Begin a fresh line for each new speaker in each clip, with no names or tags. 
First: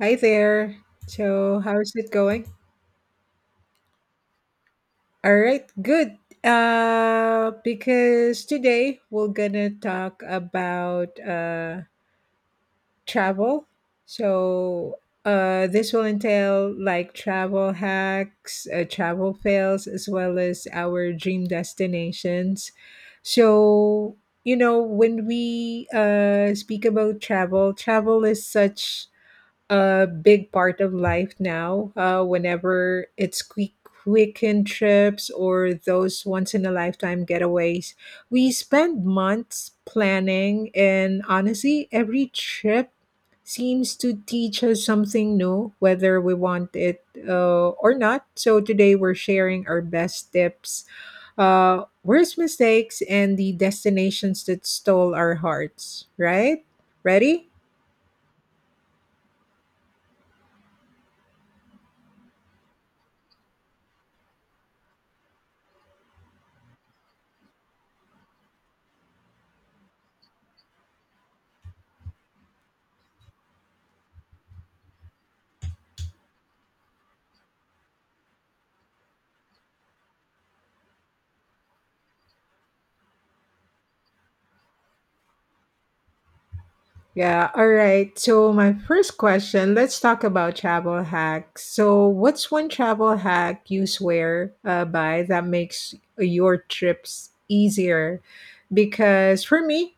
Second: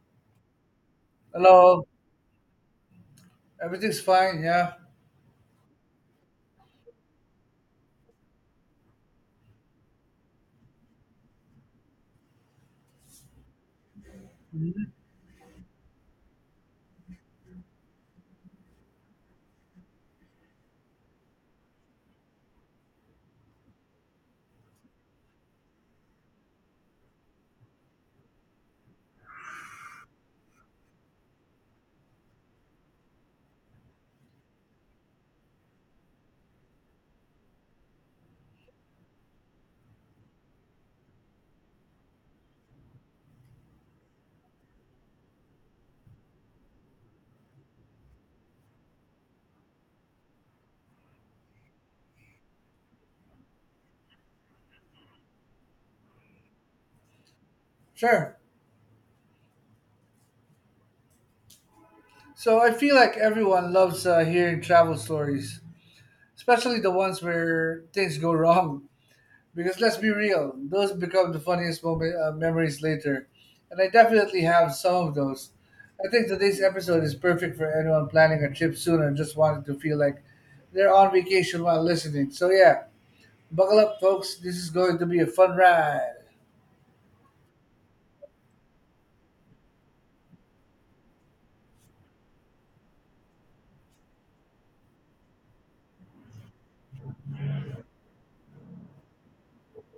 Hi there. So,
Hello,
how's it going?
everything's fine. Yeah,
All right, good. Because today we're gonna talk about travel. So, this will entail like travel hacks, travel fails, as well as our dream destinations. So, you know, when we speak about travel, is such a big part of life now. Whenever it's quick weekend trips or those once in a lifetime getaways, we spend months planning, and honestly, every trip seems to teach us something new, whether we want it or not. So today we're sharing our best tips, worst mistakes, and the destinations that stole our hearts. Right? Ready?
sure. So I feel like everyone loves hearing travel stories, especially the ones where things go wrong. Because let's be real, those become the funniest moment memories later, and I definitely have some of those. I think today's episode is perfect for anyone planning a trip soon and just wanting to feel like they're on vacation while listening. So yeah, buckle up, folks. This is going to be a fun ride.
Yeah, all right. So, my first question, let's talk about travel hacks. So, what's one travel hack you swear by that makes your trips easier? Because for me,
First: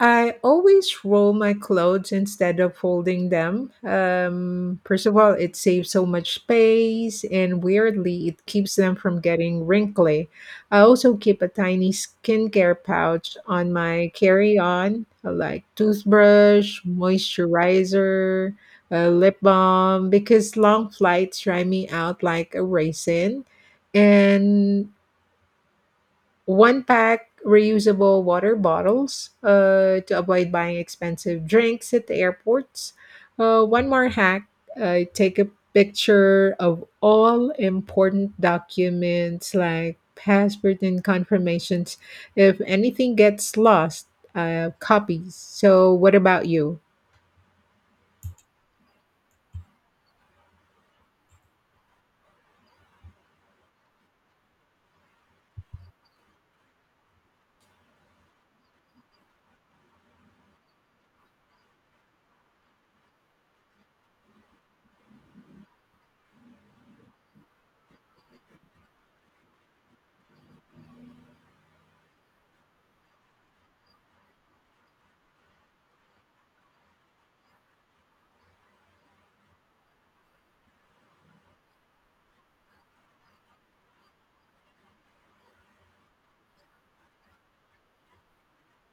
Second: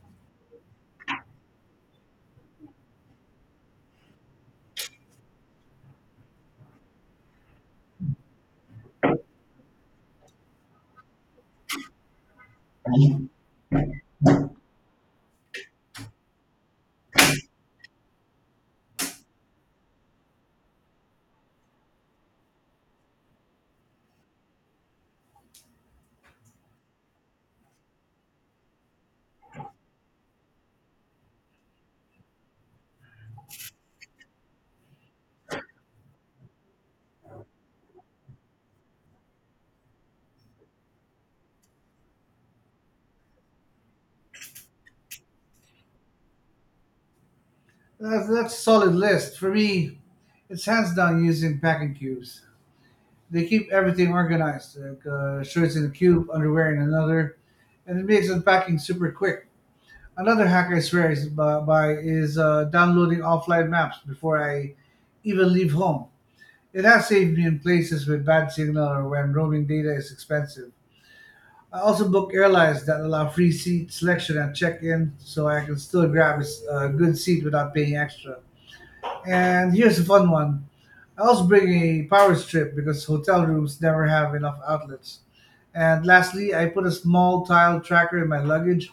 I always roll my clothes instead of folding them. First of all, it saves so much space, and weirdly, it keeps them from getting wrinkly. I also keep a tiny skincare pouch on my carry on, like toothbrush, moisturizer, lip balm, because long flights dry me out like a raisin. And one pack reusable water bottles to avoid buying expensive drinks at the airports. One more hack, take a picture of all important documents like passport and confirmations. If anything gets lost, copies. So, what about you?
That's a solid list. For me, it's hands down using packing cubes. They keep everything organized, like shirts in a cube, underwear in another, and it makes unpacking super quick. Another hack I swear is by is downloading offline maps before I even leave home. It has saved me in places with bad signal or when roaming data is expensive. I also book airlines that allow free seat selection at check-in, so I can still grab a good seat without paying extra. And here's a fun one. I also bring a power strip because hotel rooms never have enough outlets. And lastly, I put a small tile tracker in my luggage.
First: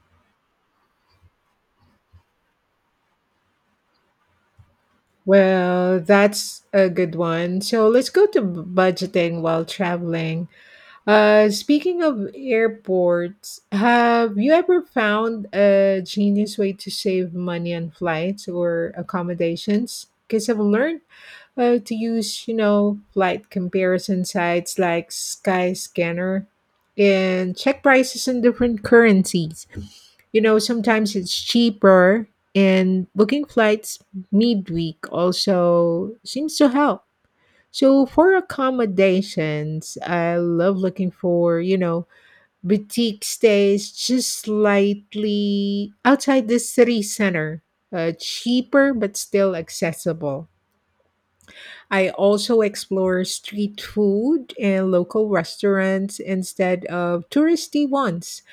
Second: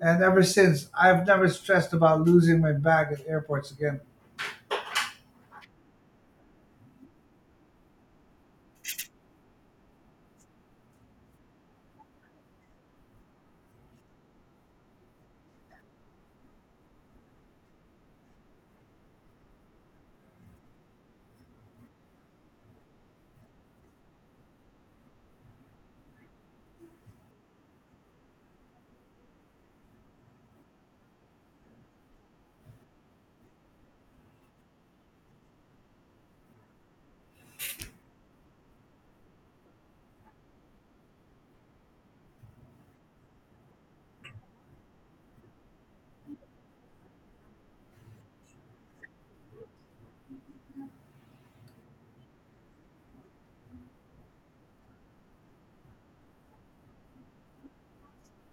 And ever since, I've never stressed about losing my bag at airports again.
Well, that's a good one. So, let's go to budgeting while traveling. Speaking of airports, have you ever found a genius way to save money on flights or accommodations? Because I've learned to use, you know, flight comparison sites like Skyscanner and check prices in different currencies. You know, sometimes it's cheaper, and booking flights midweek also seems to help. So for accommodations, I love looking for, you know, boutique stays just slightly outside the city center. Cheaper but still accessible. I also explore street food and local restaurants instead of touristy ones.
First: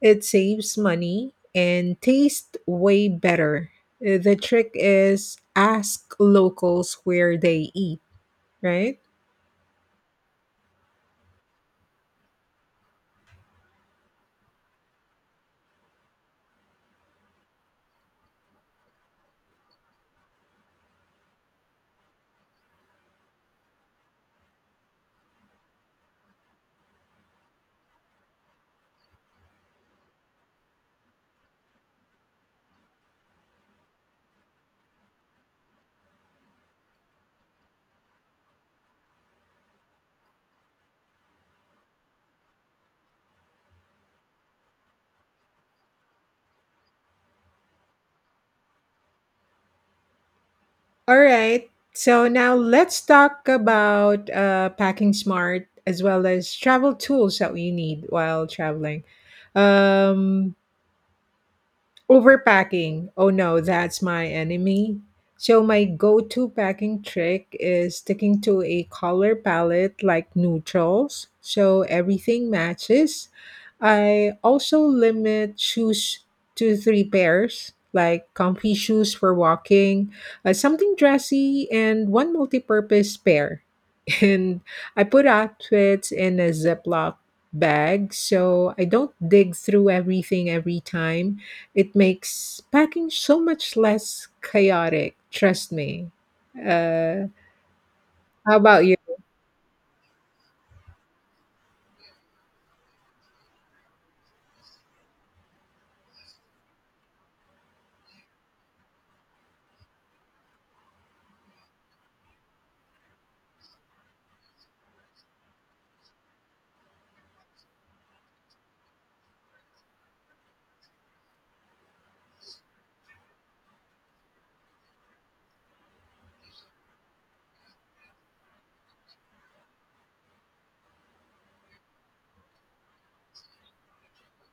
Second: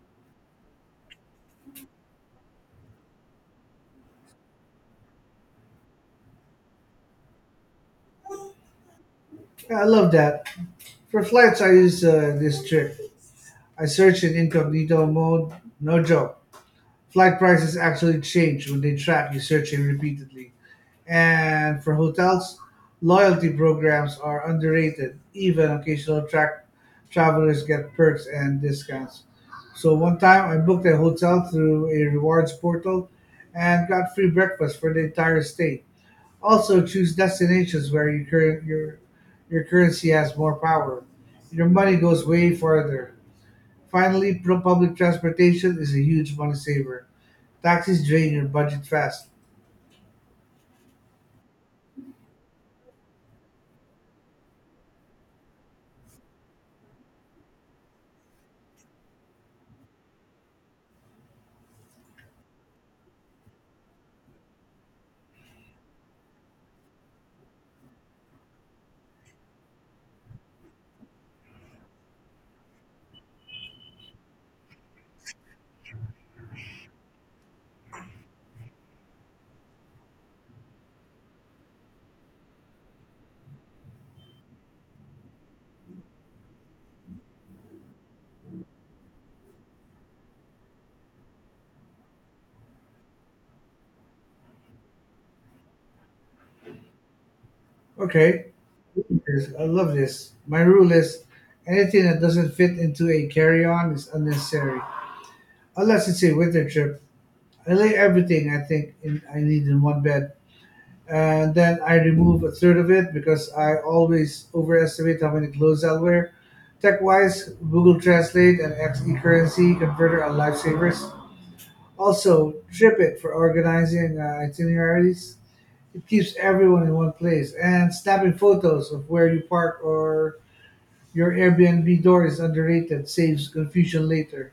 It saves money and tastes way better. The trick is ask locals where they eat, right?
Yeah, I love that. For flights, I use this trick. I search in incognito mode. No joke. Flight prices actually change when they track you searching repeatedly. And for hotels, loyalty programs are underrated. Even occasional travelers get perks and discounts. So one time I booked a hotel through a rewards portal and got free breakfast for the entire stay. Also choose destinations where your current your currency has more power. Your money goes way farther. Finally, pro public transportation is a huge money saver. Taxis drain your budget fast.
All right. So now let's talk about packing smart as well as travel tools that we need while traveling. Um, Overpacking. Oh no, that's my enemy. So my go-to packing trick is sticking to a color palette like neutrals, so everything matches. I also limit shoes to three pairs, like comfy shoes for walking, something dressy, and one multi-purpose pair. And I put outfits in a Ziploc bag so I don't dig through everything every time. It makes packing so much less chaotic, trust me. Uh,
Okay,
how about you?
yes, I love this. My rule is anything that doesn't fit into a carry-on is unnecessary. Unless it's a winter trip. I lay everything I need in one bed. And then I remove a third of it because I always overestimate how many clothes I'll wear. Tech-wise, Google Translate and XE currency converter are lifesavers. Also, Trip It for organizing itineraries. It keeps everyone in one place, and snapping photos of where you park or your Airbnb door is underrated, saves confusion later.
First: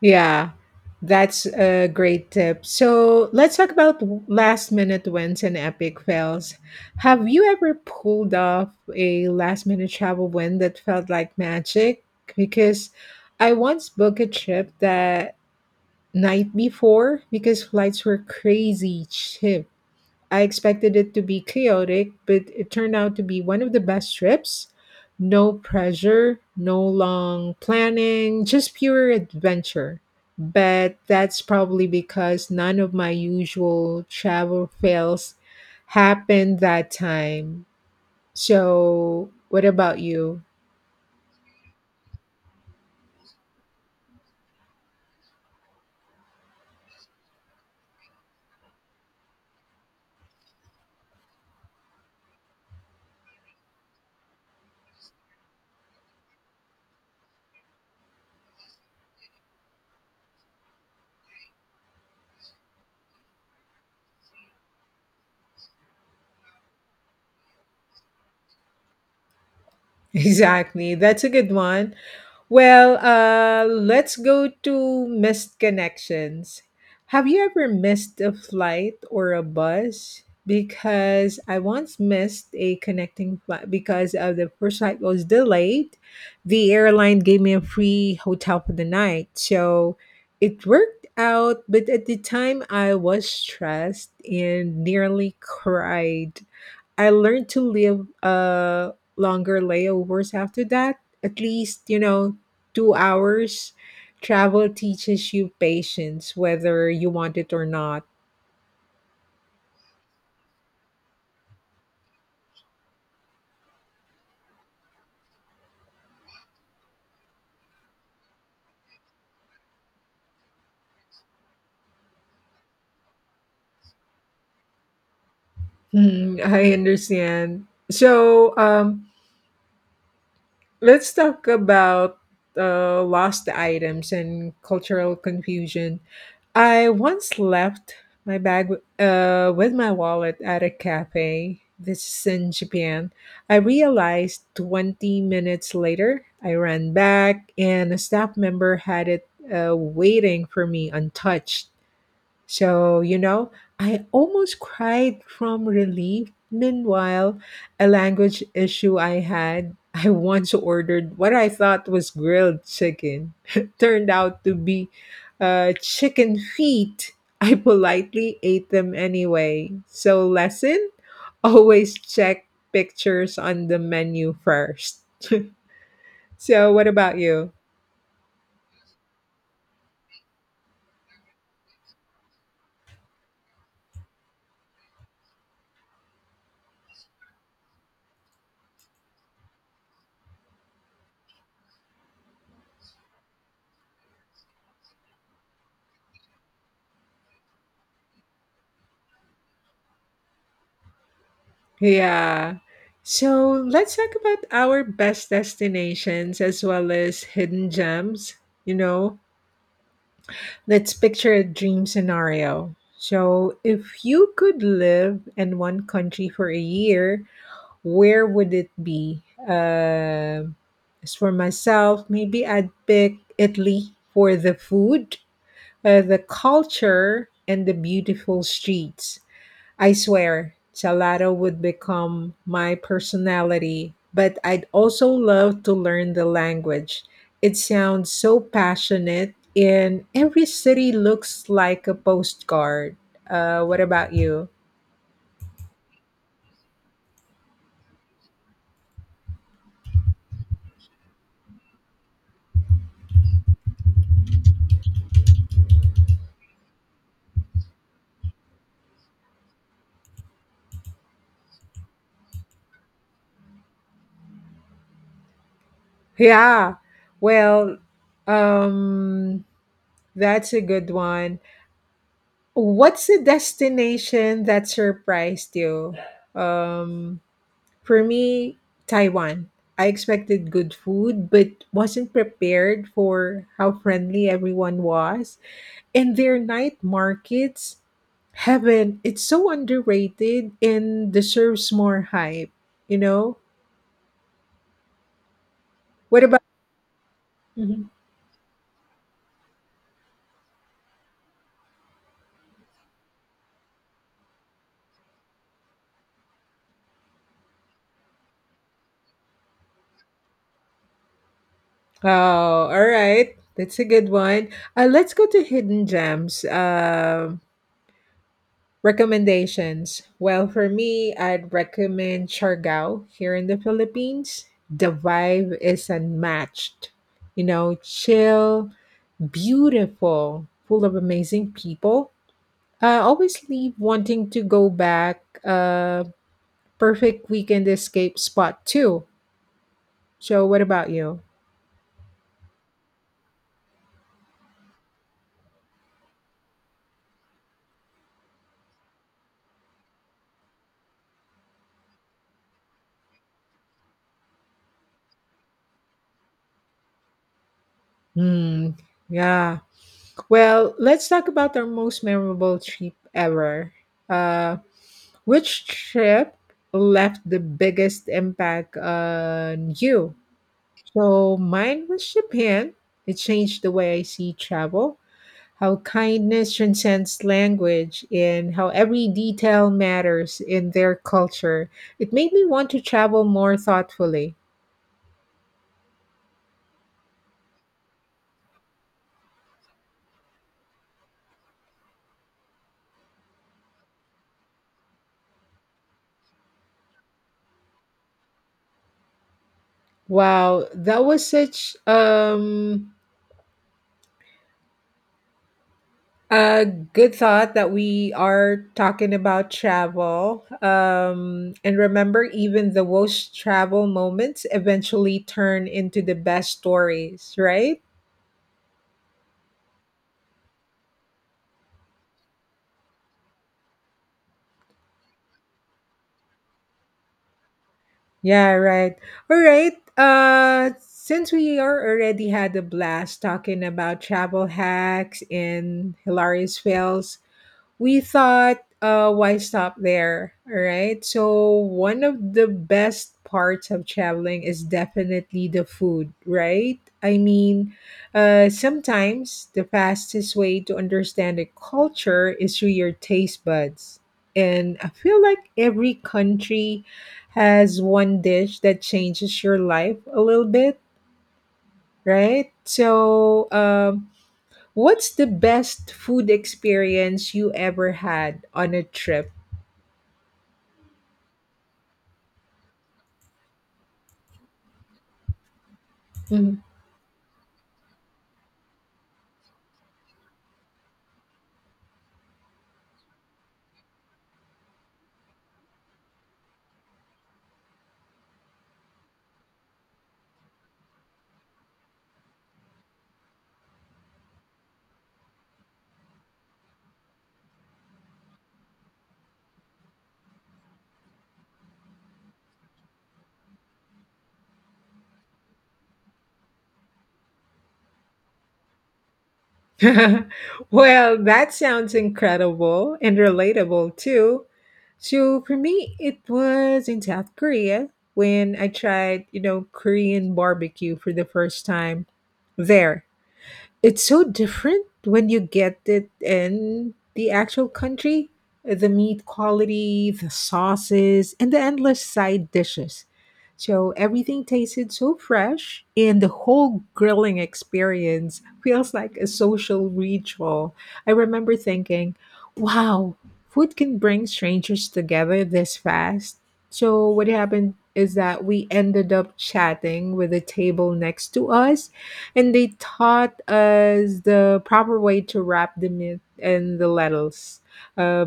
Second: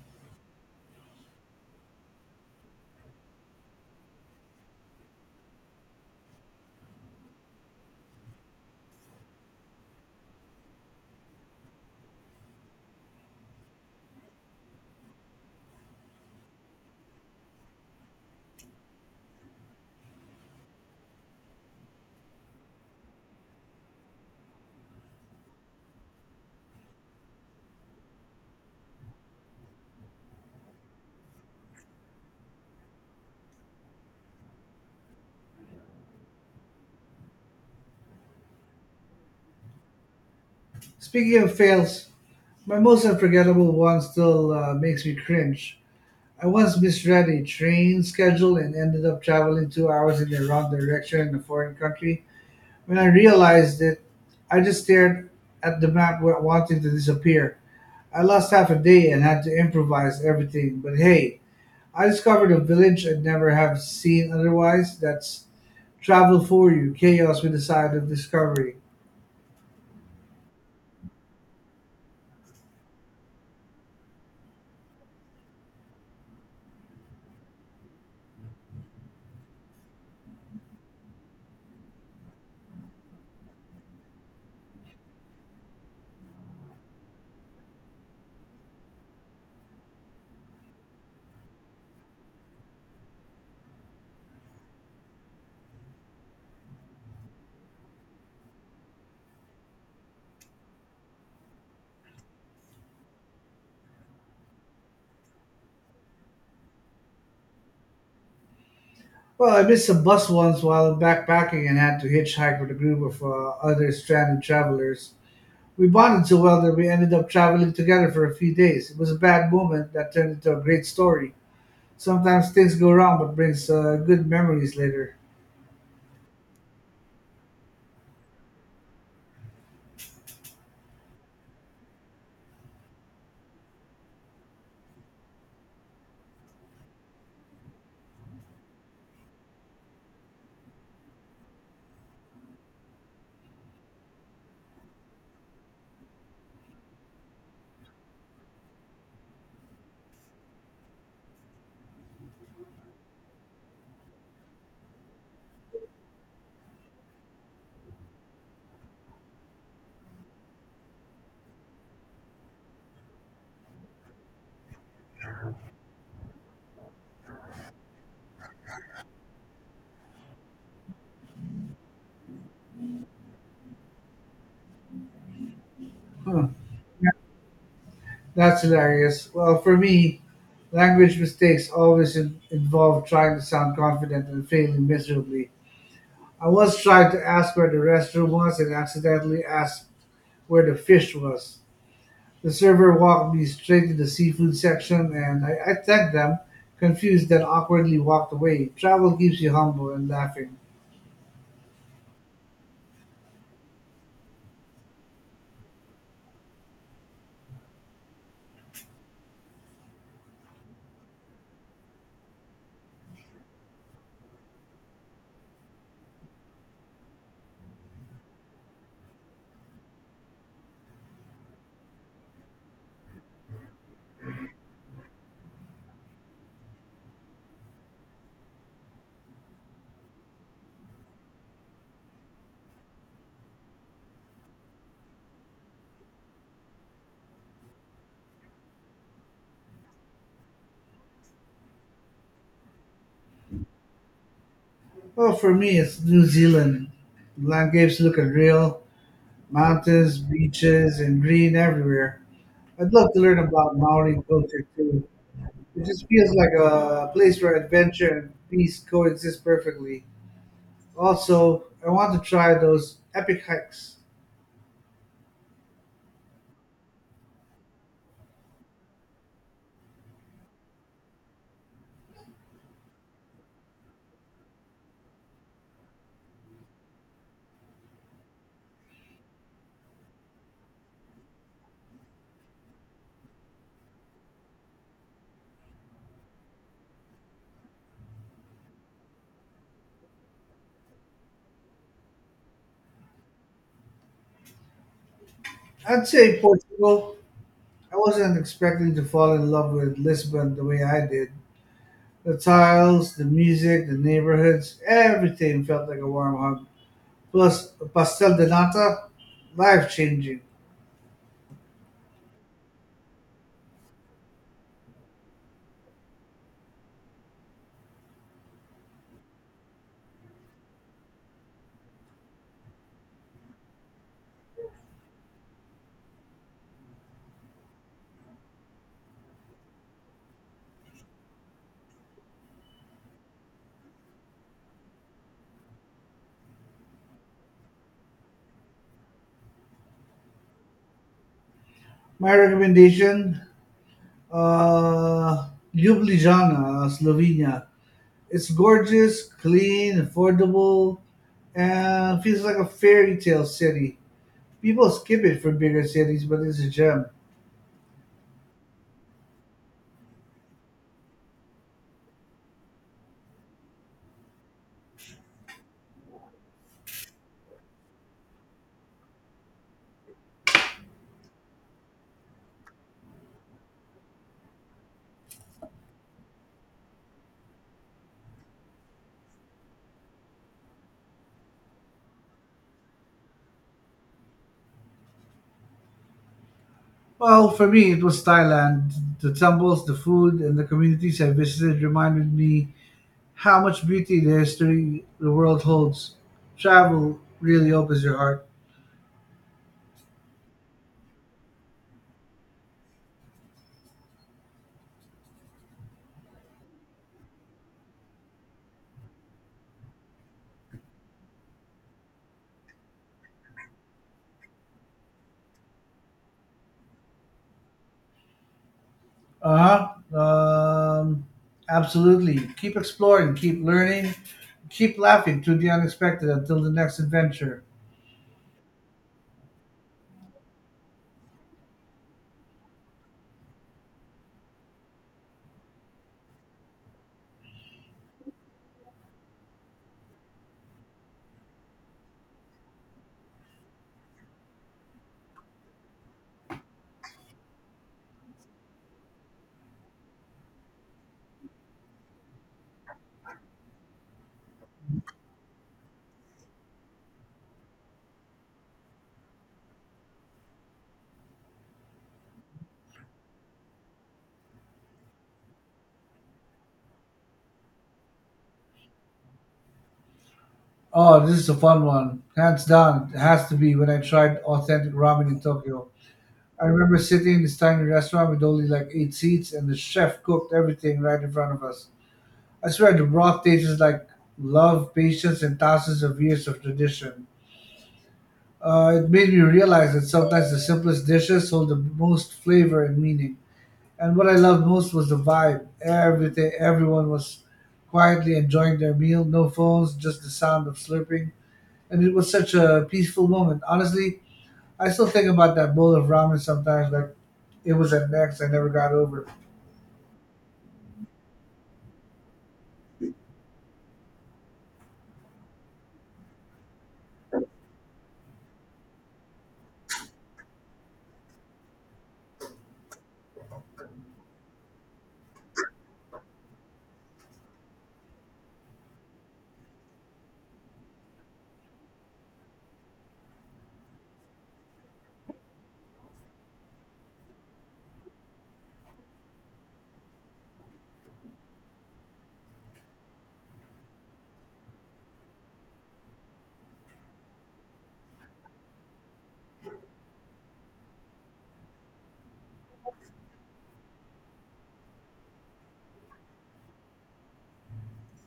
Yeah, that's a great tip. So let's talk about last minute wins and epic fails. Have you ever pulled off a last minute travel win that felt like magic? Because I once booked a trip that night before because flights were crazy cheap. I expected it to be chaotic, but it turned out to be one of the best trips. No pressure, no long planning, just pure adventure. But that's probably because none of my usual travel fails happened that time. So, what about you?
Speaking of fails, my most unforgettable one still makes me cringe. I once misread a train schedule and ended up traveling 2 hours in the wrong direction in a foreign country. When I realized it, I just stared at the map wanting to disappear. I lost half a day and had to improvise everything, but hey, I discovered a village I'd never have seen otherwise. That's travel for you, chaos with a side of discovery.
Exactly. That's a good one. Well, let's go to missed connections. Have you ever missed a flight or a bus? Because I once missed a connecting flight because of the first flight was delayed. The airline gave me a free hotel for the night. So it worked out, but at the time I was stressed and nearly cried. I learned to live longer layovers after that. At least, you know, 2 hours. Travel teaches you patience, whether you want it or not.
Well, I missed a bus once while backpacking and had to hitchhike with a group of other stranded travelers. We bonded so well that we ended up traveling together for a few days. It was a bad moment that turned into a great story. Sometimes things go wrong but brings good memories later.
Mhm, I understand. So, let's talk about lost items and cultural confusion. I once left my bag with my wallet at a cafe. This is in Japan. I realized 20 minutes later, I ran back and a staff member had it waiting for me untouched. So, you know, I almost cried from relief. Meanwhile, a language issue I had, I once ordered what I thought was grilled chicken. Turned out to be chicken feet. I politely ate them anyway. So, lesson, always check pictures on the menu first.
Huh,
So, what about you?
that's hilarious. Well, for me, language mistakes always involve trying to sound confident and failing miserably. I once tried to ask where the restroom was and accidentally asked where the fish was. The server walked me straight to the seafood section, and I thanked them, confused, then awkwardly walked away. Travel keeps you humble and laughing.
Yeah. So let's talk about our best destinations as well as hidden gems. You know, let's picture a dream scenario. So, if you could live in one country for a year, where would it be? Um as for myself, maybe I'd pick Italy for the food, the culture, and the beautiful streets. I swear, gelato would become my personality, but I'd also love to learn the language. It sounds so passionate, and every city looks like a postcard. What about you?
Well, for me, it's New Zealand. Landscapes look unreal, mountains, beaches, and green everywhere. I'd love to learn about Maori culture too. It just feels like a place where adventure and peace coexist perfectly. Also, I want to try those epic hikes.
Yeah, well, um, that's a good one. What's the destination that surprised you? Um, For me, Taiwan. I expected good food, but wasn't prepared for how friendly everyone was. And their night markets, heaven, it's so underrated and deserves more hype. You know?
I'd
What about?
say Portugal.
Mhm.
I wasn't expecting to fall in love with Lisbon the way I did. The tiles, the music, the neighborhoods, everything felt like a warm hug. Plus, pastel de nata, life changing.
Oh, all right. That's a good one. Let's go to hidden gems. Recommendations. Well, for me, I'd recommend Chargao here in the Philippines. The vibe is unmatched. You know, chill, beautiful, full of amazing people. I always leave wanting to go back. Perfect weekend escape spot too. So, what about you?
My recommendation, uh, Ljubljana, Slovenia. It's gorgeous, clean, affordable, and feels like a fairy tale city. People skip it for bigger cities, but it's a gem.
Hmm. Yeah. Well, let's talk about our most memorable trip ever. Uh, Which trip left the biggest impact on you? So mine was Japan. It changed the way I see travel, how kindness transcends language, and how every detail matters in their culture. It made me want to travel more thoughtfully.
Well, for me, it was Thailand. The temples, the food, and the communities I visited reminded me how much beauty the history the world holds. Travel really opens your heart.
Wow, that was such a good thought that we are talking about travel. And remember, even the worst travel moments eventually turn into the best stories, right?
Uh huh. Um, absolutely. Keep exploring, keep learning, keep laughing to the unexpected until the next adventure.
Yeah, right. All right. Since we are already had a blast talking about travel hacks and hilarious fails, we thought, why stop there? All right. So, one of the best parts of traveling is definitely the food, right? I mean, sometimes the fastest way to understand a culture is through your taste buds. And I feel like every country has one dish that changes your life a little bit, right? So, what's the best food experience you ever had on a trip?
Oh, this is a fun one. Hands down, it has to be when I tried authentic ramen in Tokyo.
Mhm.
I remember sitting in this tiny restaurant with only like eight seats, and the chef cooked everything right in front of us. I swear the broth tasted like love, patience, and thousands of years of tradition. It made me realize that sometimes the simplest dishes hold the most flavor and meaning. And what I loved most was the vibe. Everything, everyone was quietly enjoying their meal, no phones, just the sound of slurping. And it was such a peaceful moment. Honestly, I still think about that bowl of ramen sometimes, like it was at next. I never got over.
Well, that sounds incredible and relatable too. So for me, it was in South Korea when I tried, you know, Korean barbecue for the first time there. It's so different when you get it in the actual country. The meat quality, the sauces, and the endless side dishes. So everything tasted so fresh, and the whole grilling experience feels like a social ritual. I remember thinking, wow, food can bring strangers together this fast. So, what happened is that we ended up chatting with the table next to us and they taught us the proper way to wrap the meat and the lentils. Uh,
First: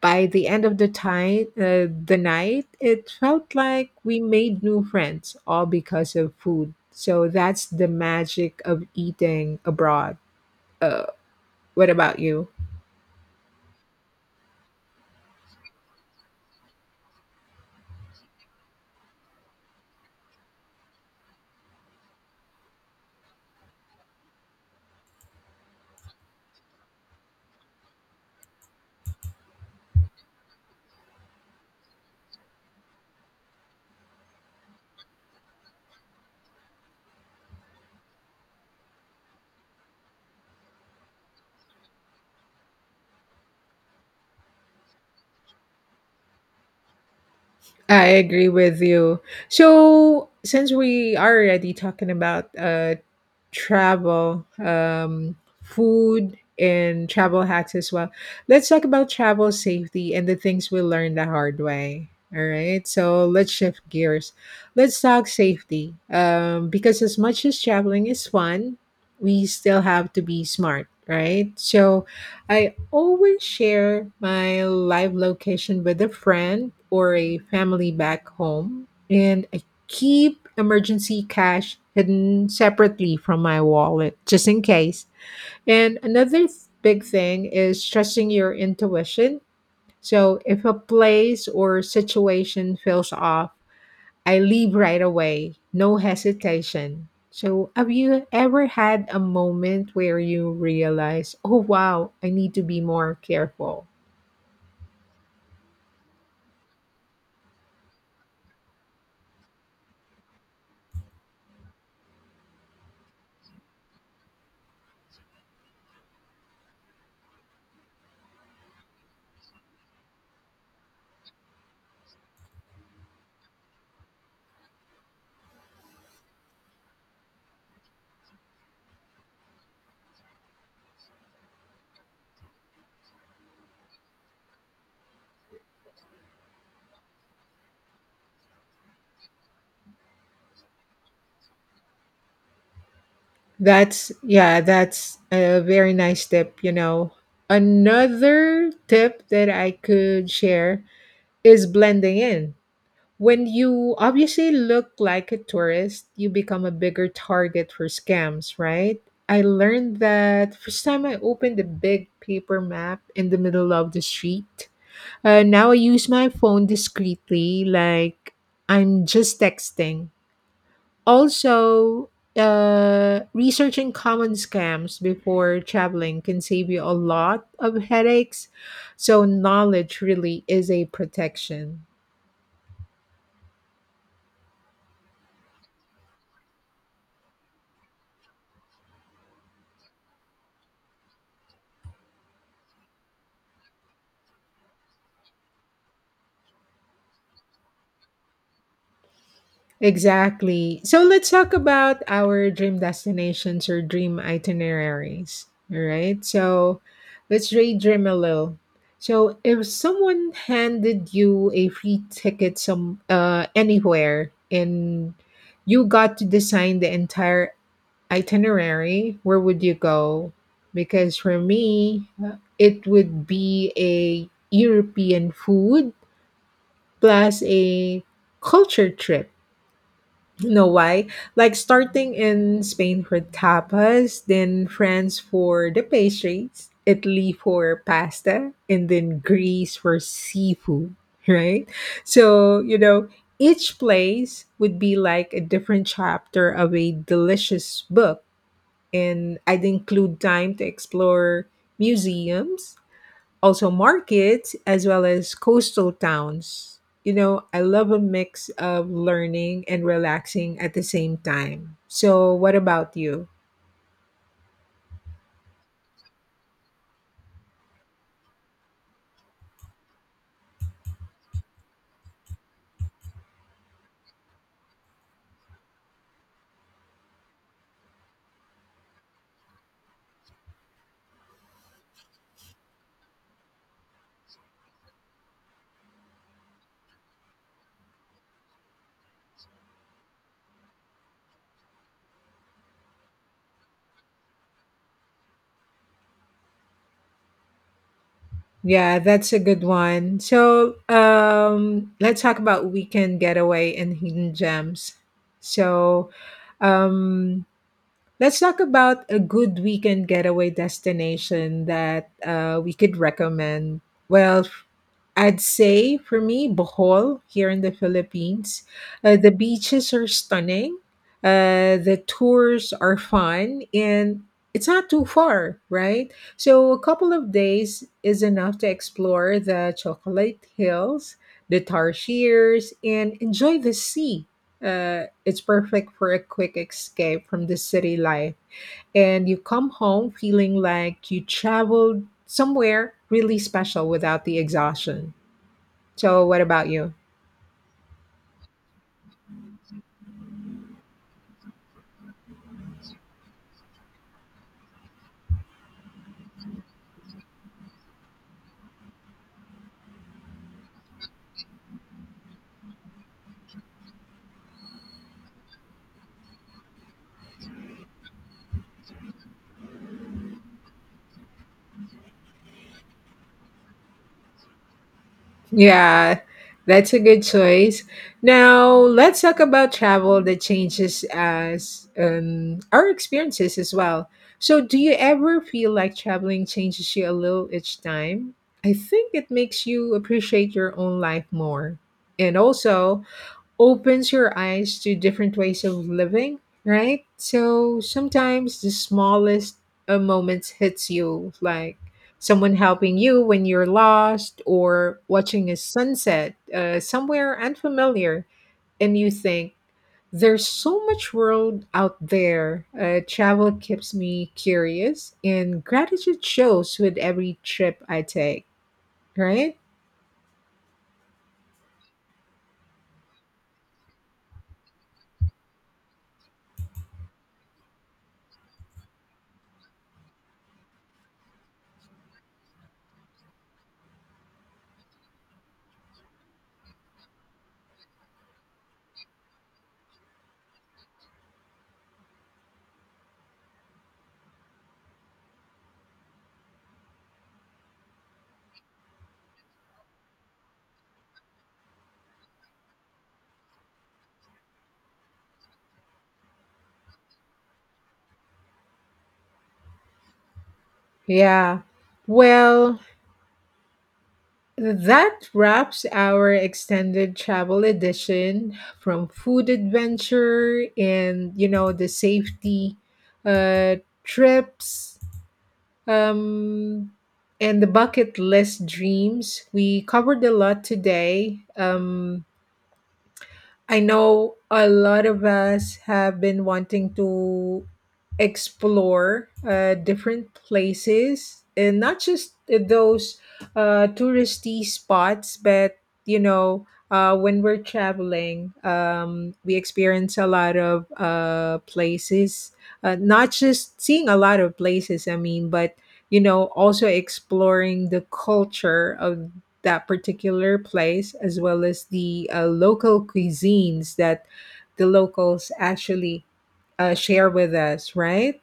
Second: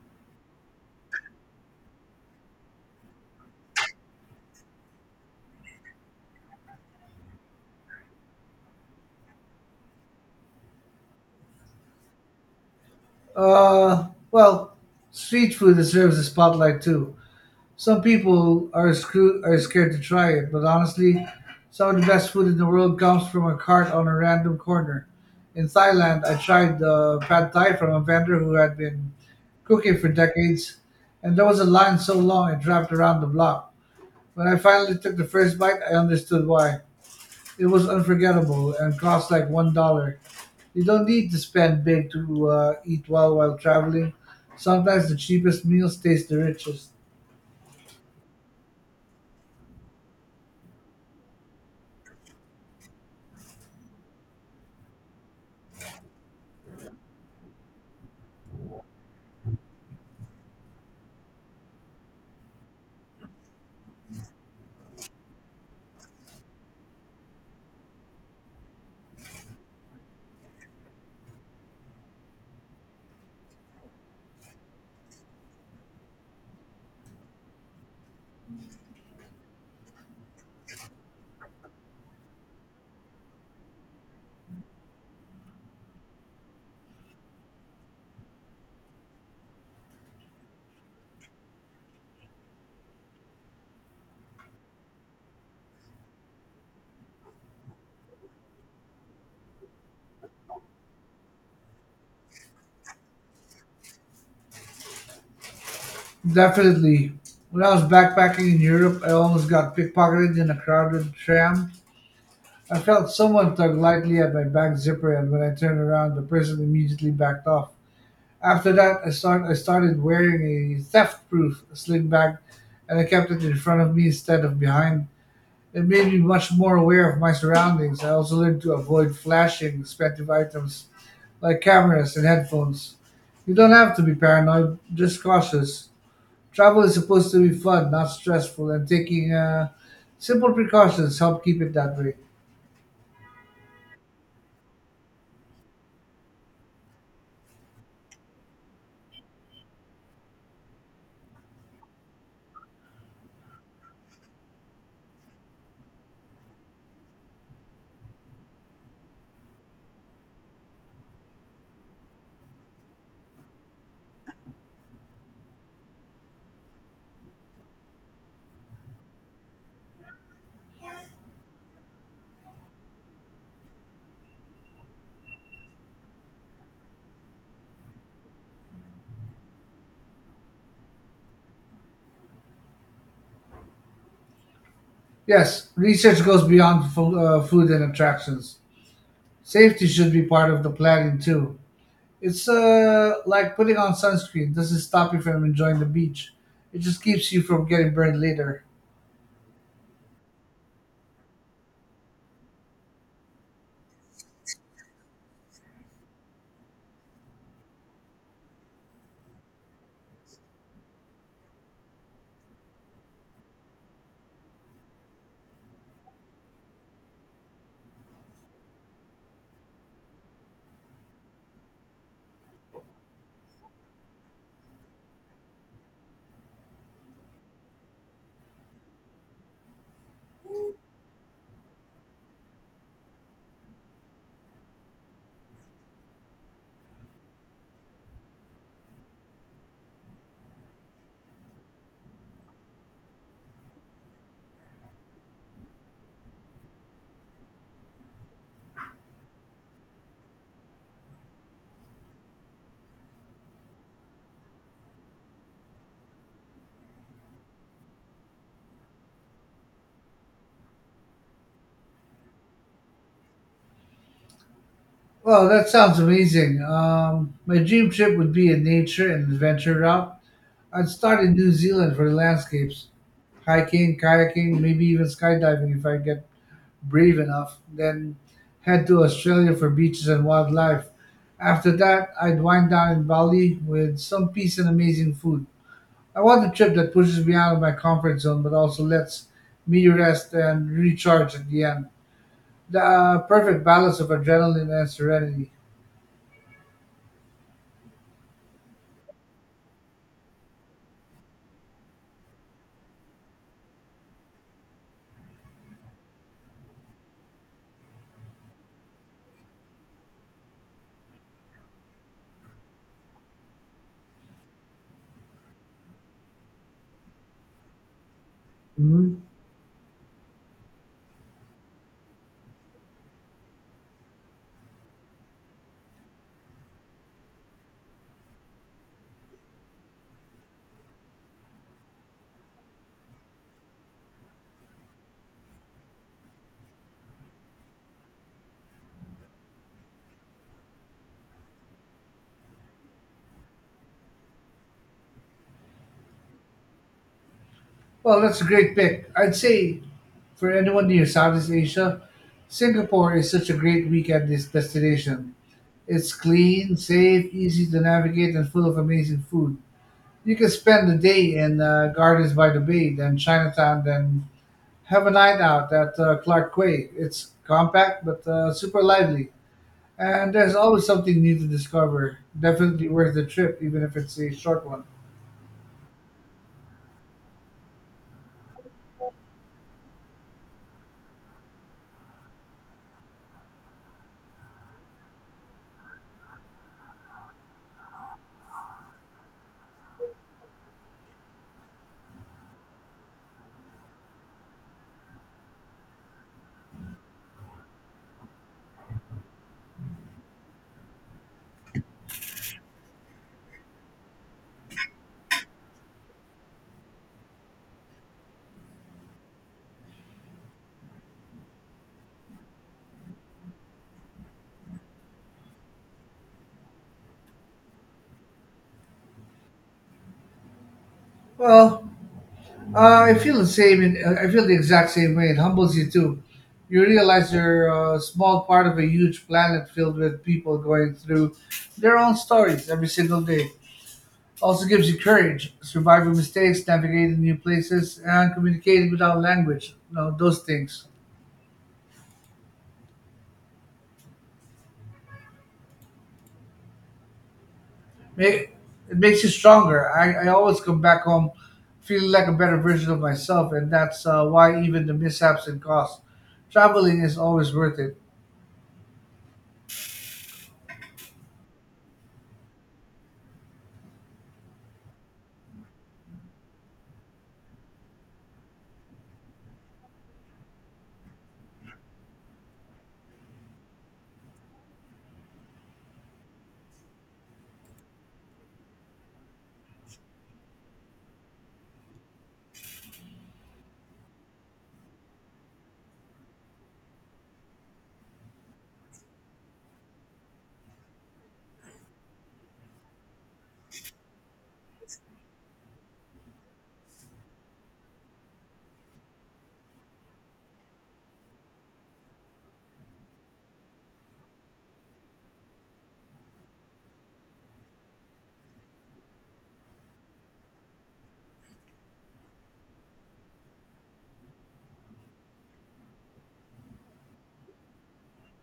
by the end of the time, the night, it felt like we made new friends, all because of food. So that's the magic of eating abroad. Uh, what about you?
Uh, well, street food deserves the spotlight too. Some people are screw are scared to try it, but honestly, some of the best food in the world comes from a cart on a random corner. In Thailand, I tried pad thai from a vendor who had been cooking for decades, and there was a line so long it wrapped around the block. When I finally took the first bite, I understood why. It was unforgettable and cost like $1. You don't need to spend big to eat well while traveling. Sometimes the cheapest meals taste the richest.
I agree with you. So, since we are already talking about travel, food, and travel hacks as well, let's talk about travel safety and the things we learned the hard way. All right. So, let's shift gears. Let's talk safety. Because as much as traveling is fun, we still have to be smart, right? So, I always share my live location with a friend or a family back home, and I keep emergency cash hidden separately from my wallet just in case. And another big thing is trusting your intuition. So if a place or situation feels off, I leave right away, no hesitation. So, have you ever had a moment where you realize, oh wow, I need to be more careful?
Definitely. When I was backpacking in Europe, I almost got pickpocketed in a crowded tram. I felt someone tug lightly at my back zipper, and when I turned around, the person immediately backed off. After that, I started wearing a theft proof sling bag, and I kept it in front of me instead of behind. It made me much more aware of my surroundings. I also learned to avoid flashing expensive items like cameras and headphones. You don't have to be paranoid, just cautious. Travel is supposed to be fun, not stressful, and taking simple precautions help keep it that way.
That's, yeah, that's a very nice tip, you know. Another tip that I could share is blending in. When you obviously look like a tourist, you become a bigger target for scams, right? I learned that first time I opened a big paper map in the middle of the street. Now I use my phone discreetly, like I'm just texting. Also, researching common scams before traveling can save you a lot of headaches. So, knowledge really is a protection.
Yes, research goes beyond food and attractions. Safety should be part of the planning too. It's like putting on sunscreen. Doesn't stop you from enjoying the beach. It just keeps you from getting burned later.
Exactly. So let's talk about our dream destinations or dream itineraries. All right. So let's daydream a little. So if someone handed you a free ticket some anywhere and you got to design the entire itinerary, where would you go? Because for me, it would be a European food plus a culture trip, you know why? Like starting in Spain for tapas, then France for the pastries, Italy for pasta, and then Greece for seafood, right? So, you know, each place would be like a different chapter of a delicious book. And I'd include time to explore museums, also markets as well as coastal towns. You know, I love a mix of learning and relaxing at the same time. So, what about you?
Well, that sounds amazing. My dream trip would be a nature and adventure route. I'd start in New Zealand for the landscapes, hiking, kayaking, maybe even skydiving if I get brave enough. Then head to Australia for beaches and wildlife. After that, I'd wind down in Bali with some peace and amazing food. I want a trip that pushes me out of my comfort zone but also lets me rest and recharge at the end. The perfect balance of adrenaline and serenity.
Yeah, that's a good one. So, let's talk about weekend getaway and hidden gems. So, um, let's talk about a good weekend getaway destination that we could recommend. Well, I'd say for me, Bohol here in the Philippines. Uh,
Mhm.
the beaches are stunning. The tours are fun and it's not too far, right? So a couple of days is enough to explore the Chocolate Hills, the Tarsiers, and enjoy the sea. It's perfect for a quick escape from the city life. And you come home feeling like you traveled somewhere really special without the exhaustion. So, what about you?
Well, that's a great pick. I'd say for anyone near Southeast Asia, Singapore is such a great weekend destination. It's clean, safe, easy to navigate, and full of amazing food. You can spend the day in Gardens by the Bay, then Chinatown, then have a night out at Clark Quay. It's compact but super lively, and there's always something new to discover. Definitely worth the trip, even if it's a short one.
Yeah, that's a good choice. Now, let's talk about travel that changes as our experiences as well. So, do you ever feel like traveling changes you a little each time? I think it makes you appreciate your own life more. And also, opens your eyes to different ways of living, right? So sometimes the smallest moments hits you, like someone helping you when you're lost or watching a sunset somewhere unfamiliar, and you think, there's so much world out there. Travel keeps me curious, and gratitude shows with every trip I take, right?
Well, I feel the same. I feel the exact same way. It humbles you too. You realize you're a small part of a huge planet filled with people going through their own stories every single day. Also gives you courage, surviving mistakes, navigating new places, and communicating without language. You know those things. Ma- It makes you stronger. I always come back home feeling like a better version of myself, and that's why even the mishaps and costs, traveling is always worth it.
Yeah. Well, that wraps our extended travel edition from food adventure and, the safety uh, trips um, and the bucket list dreams. We covered a lot today. I know a lot of us have been wanting to explore different places and not just those touristy spots, but when we're traveling, we experience a lot of places, not just seeing a lot of places, I mean, but also exploring the culture of that particular place as well as the local cuisines that the locals actually share with us, right?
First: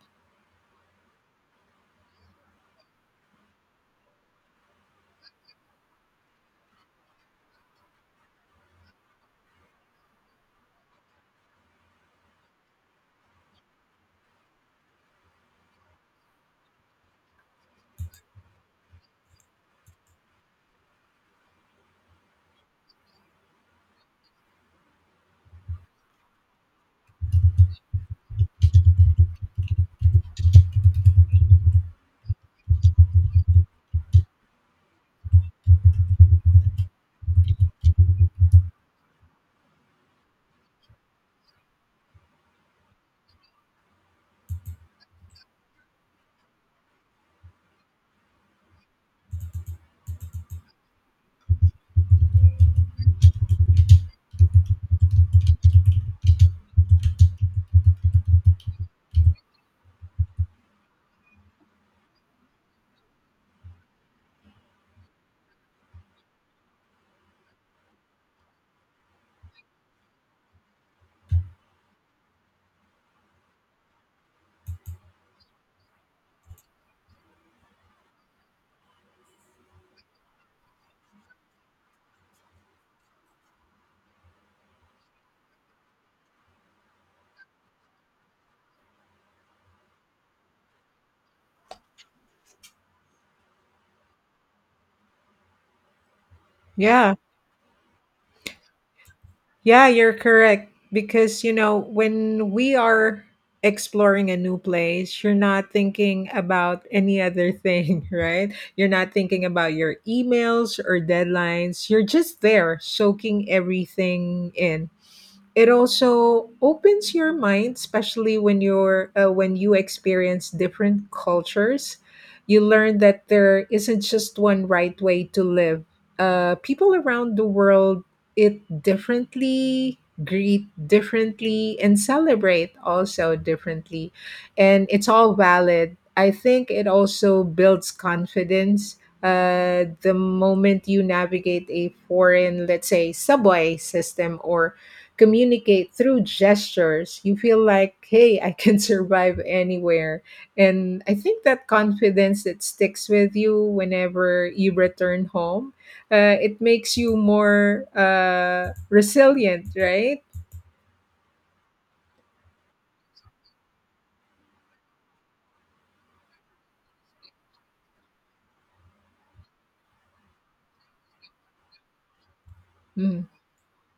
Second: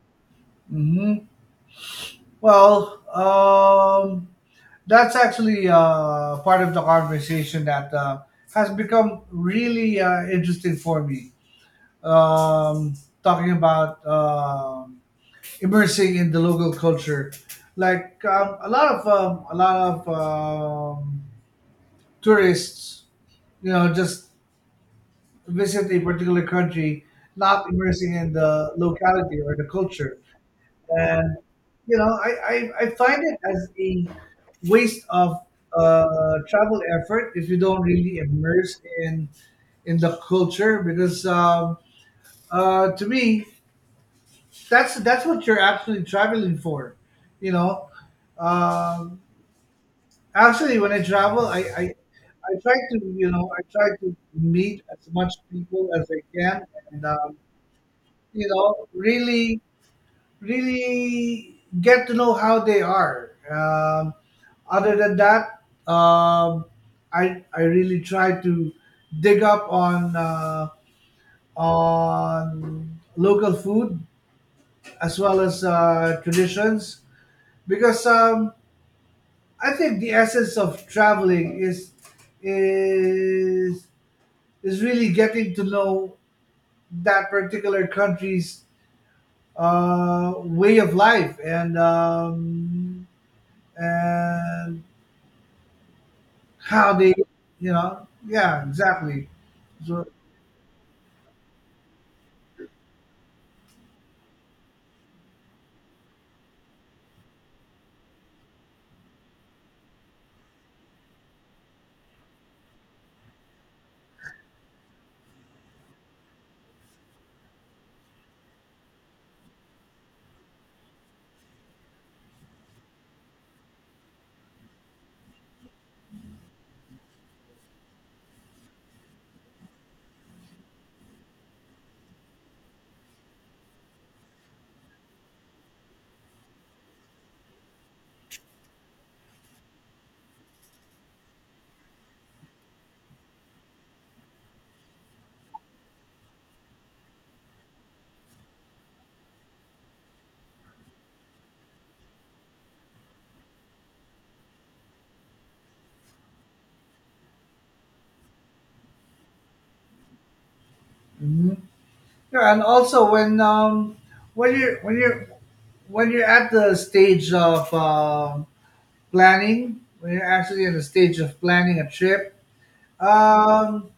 Hmm. Well, that's actually part of the conversation that has become really interesting for me. Um, talking about immersing in the local culture, like a lot of tourists, you know, just visit a particular country, not immersing in the locality or the culture. And you know, I find it as a waste of travel effort if you don't really immerse in the culture because to me that's what you're actually traveling for. You know, um, actually when I travel, I try to you know I try to meet as much people as I can, and you know really get to know how they are. Other than that, um, I really try to dig up on local food as well as traditions because I think the essence of traveling is is really getting to know that particular country's way of life, and and how they
Yeah,
you know yeah exactly
yeah,
so.
you're correct. Because, you know, when we are exploring a new place, you're not thinking about any other thing, right? You're not thinking about your emails or deadlines. You're just there soaking everything in. It also opens your mind, especially when you experience different cultures. You learn that there isn't just one right way to live. People around the world eat differently, greet differently, and celebrate also differently, and it's all valid. I think it also builds confidence. Uh, the moment you navigate a foreign, let's say, subway system or communicate through gestures, you feel like, hey, I can survive anywhere. And I think that confidence that sticks with you whenever you return home, it makes you more resilient, right?
Mhm. Yeah, and also when when you're when you're when you're at the stage of planning, when you're actually in the stage of planning a trip,
Mm,
um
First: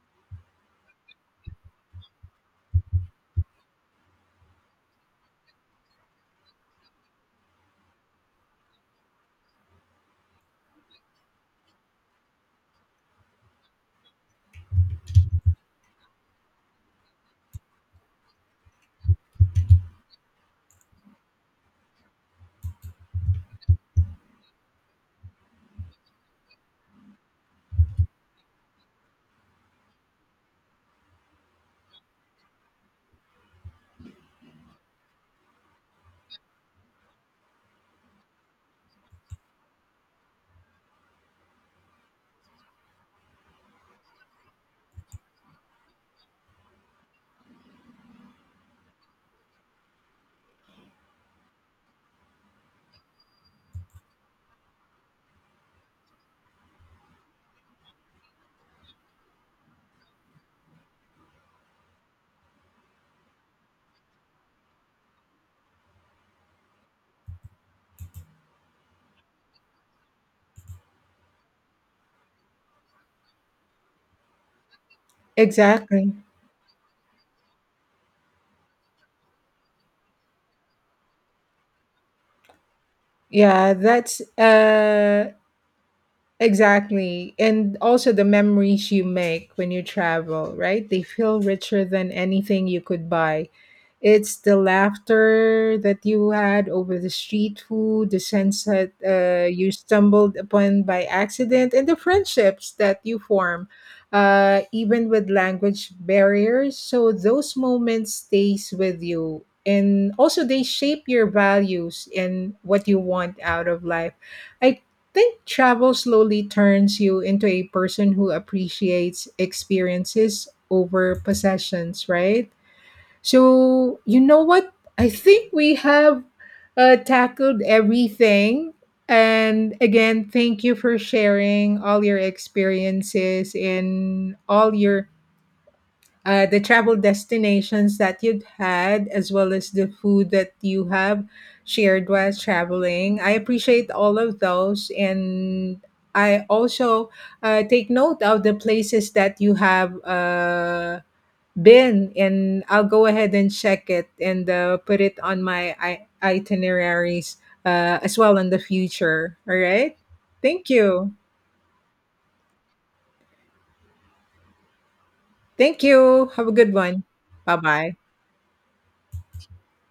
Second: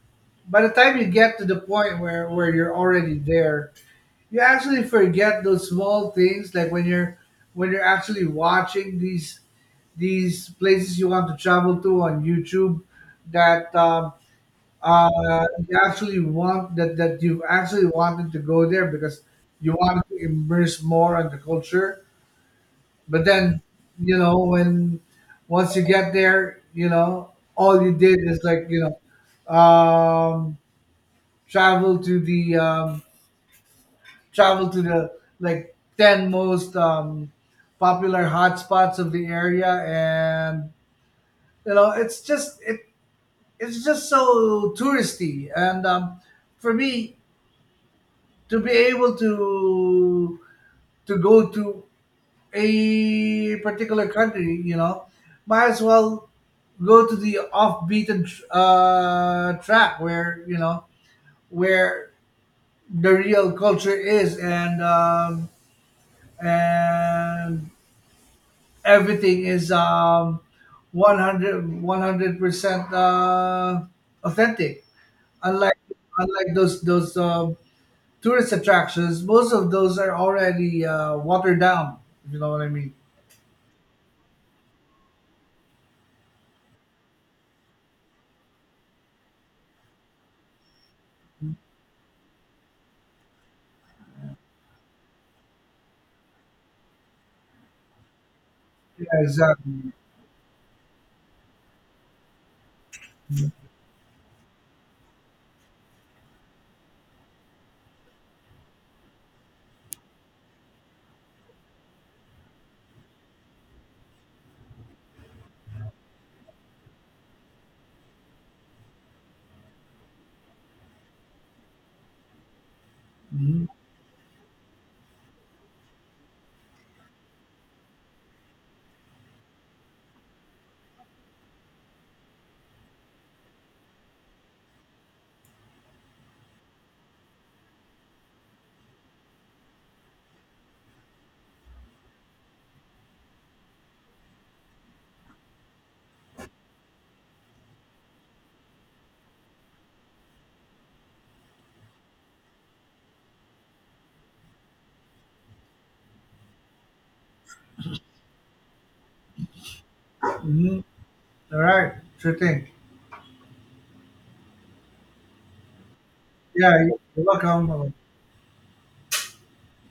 by the time you get to the point where you're already there, you actually forget those small things, like when you're actually watching these places you want to travel to on YouTube, that you actually want that that you actually wanted to go there because you wanted to immerse more on the culture. But then you know when once you get there, you know all you did is like you know um, travel to the um, travel to the like 10 most popular hotspots of the area, and you know it's just so touristy, and for me to be able to go to a particular country, you know, might as well go to the off beaten track where you know where the real culture is, and and everything is 100% authentic. Unlike
exactly.
Unlike those tourist attractions, most of those are already watered down. If you know what I mean?
Yeah, that's exactly. And also the memories you make when you travel, right? They feel richer than anything you could buy. It's the laughter that you had over the street food, the sunset,
Yeah,
that you
exactly.
stumbled upon by accident, and the friendships that you form, even with language barriers. So those moments stays with you, and also they shape your values and what you want out of life. I think travel slowly turns you into a person who appreciates experiences over possessions, right?
Mhm.
So, you know what? I think we have tackled everything. And again, thank you for sharing all your experiences in all your the travel destinations that you'd had, as well as the food that you have shared while traveling. I appreciate all of those, and I also take note of the places that you have been. And I'll go ahead and check it and put it on my I- itineraries as well in the future. All right. Thank you.
All right, sure thing.
Thank you. Have a good
Yeah, you're
one. Bye
welcome.
bye.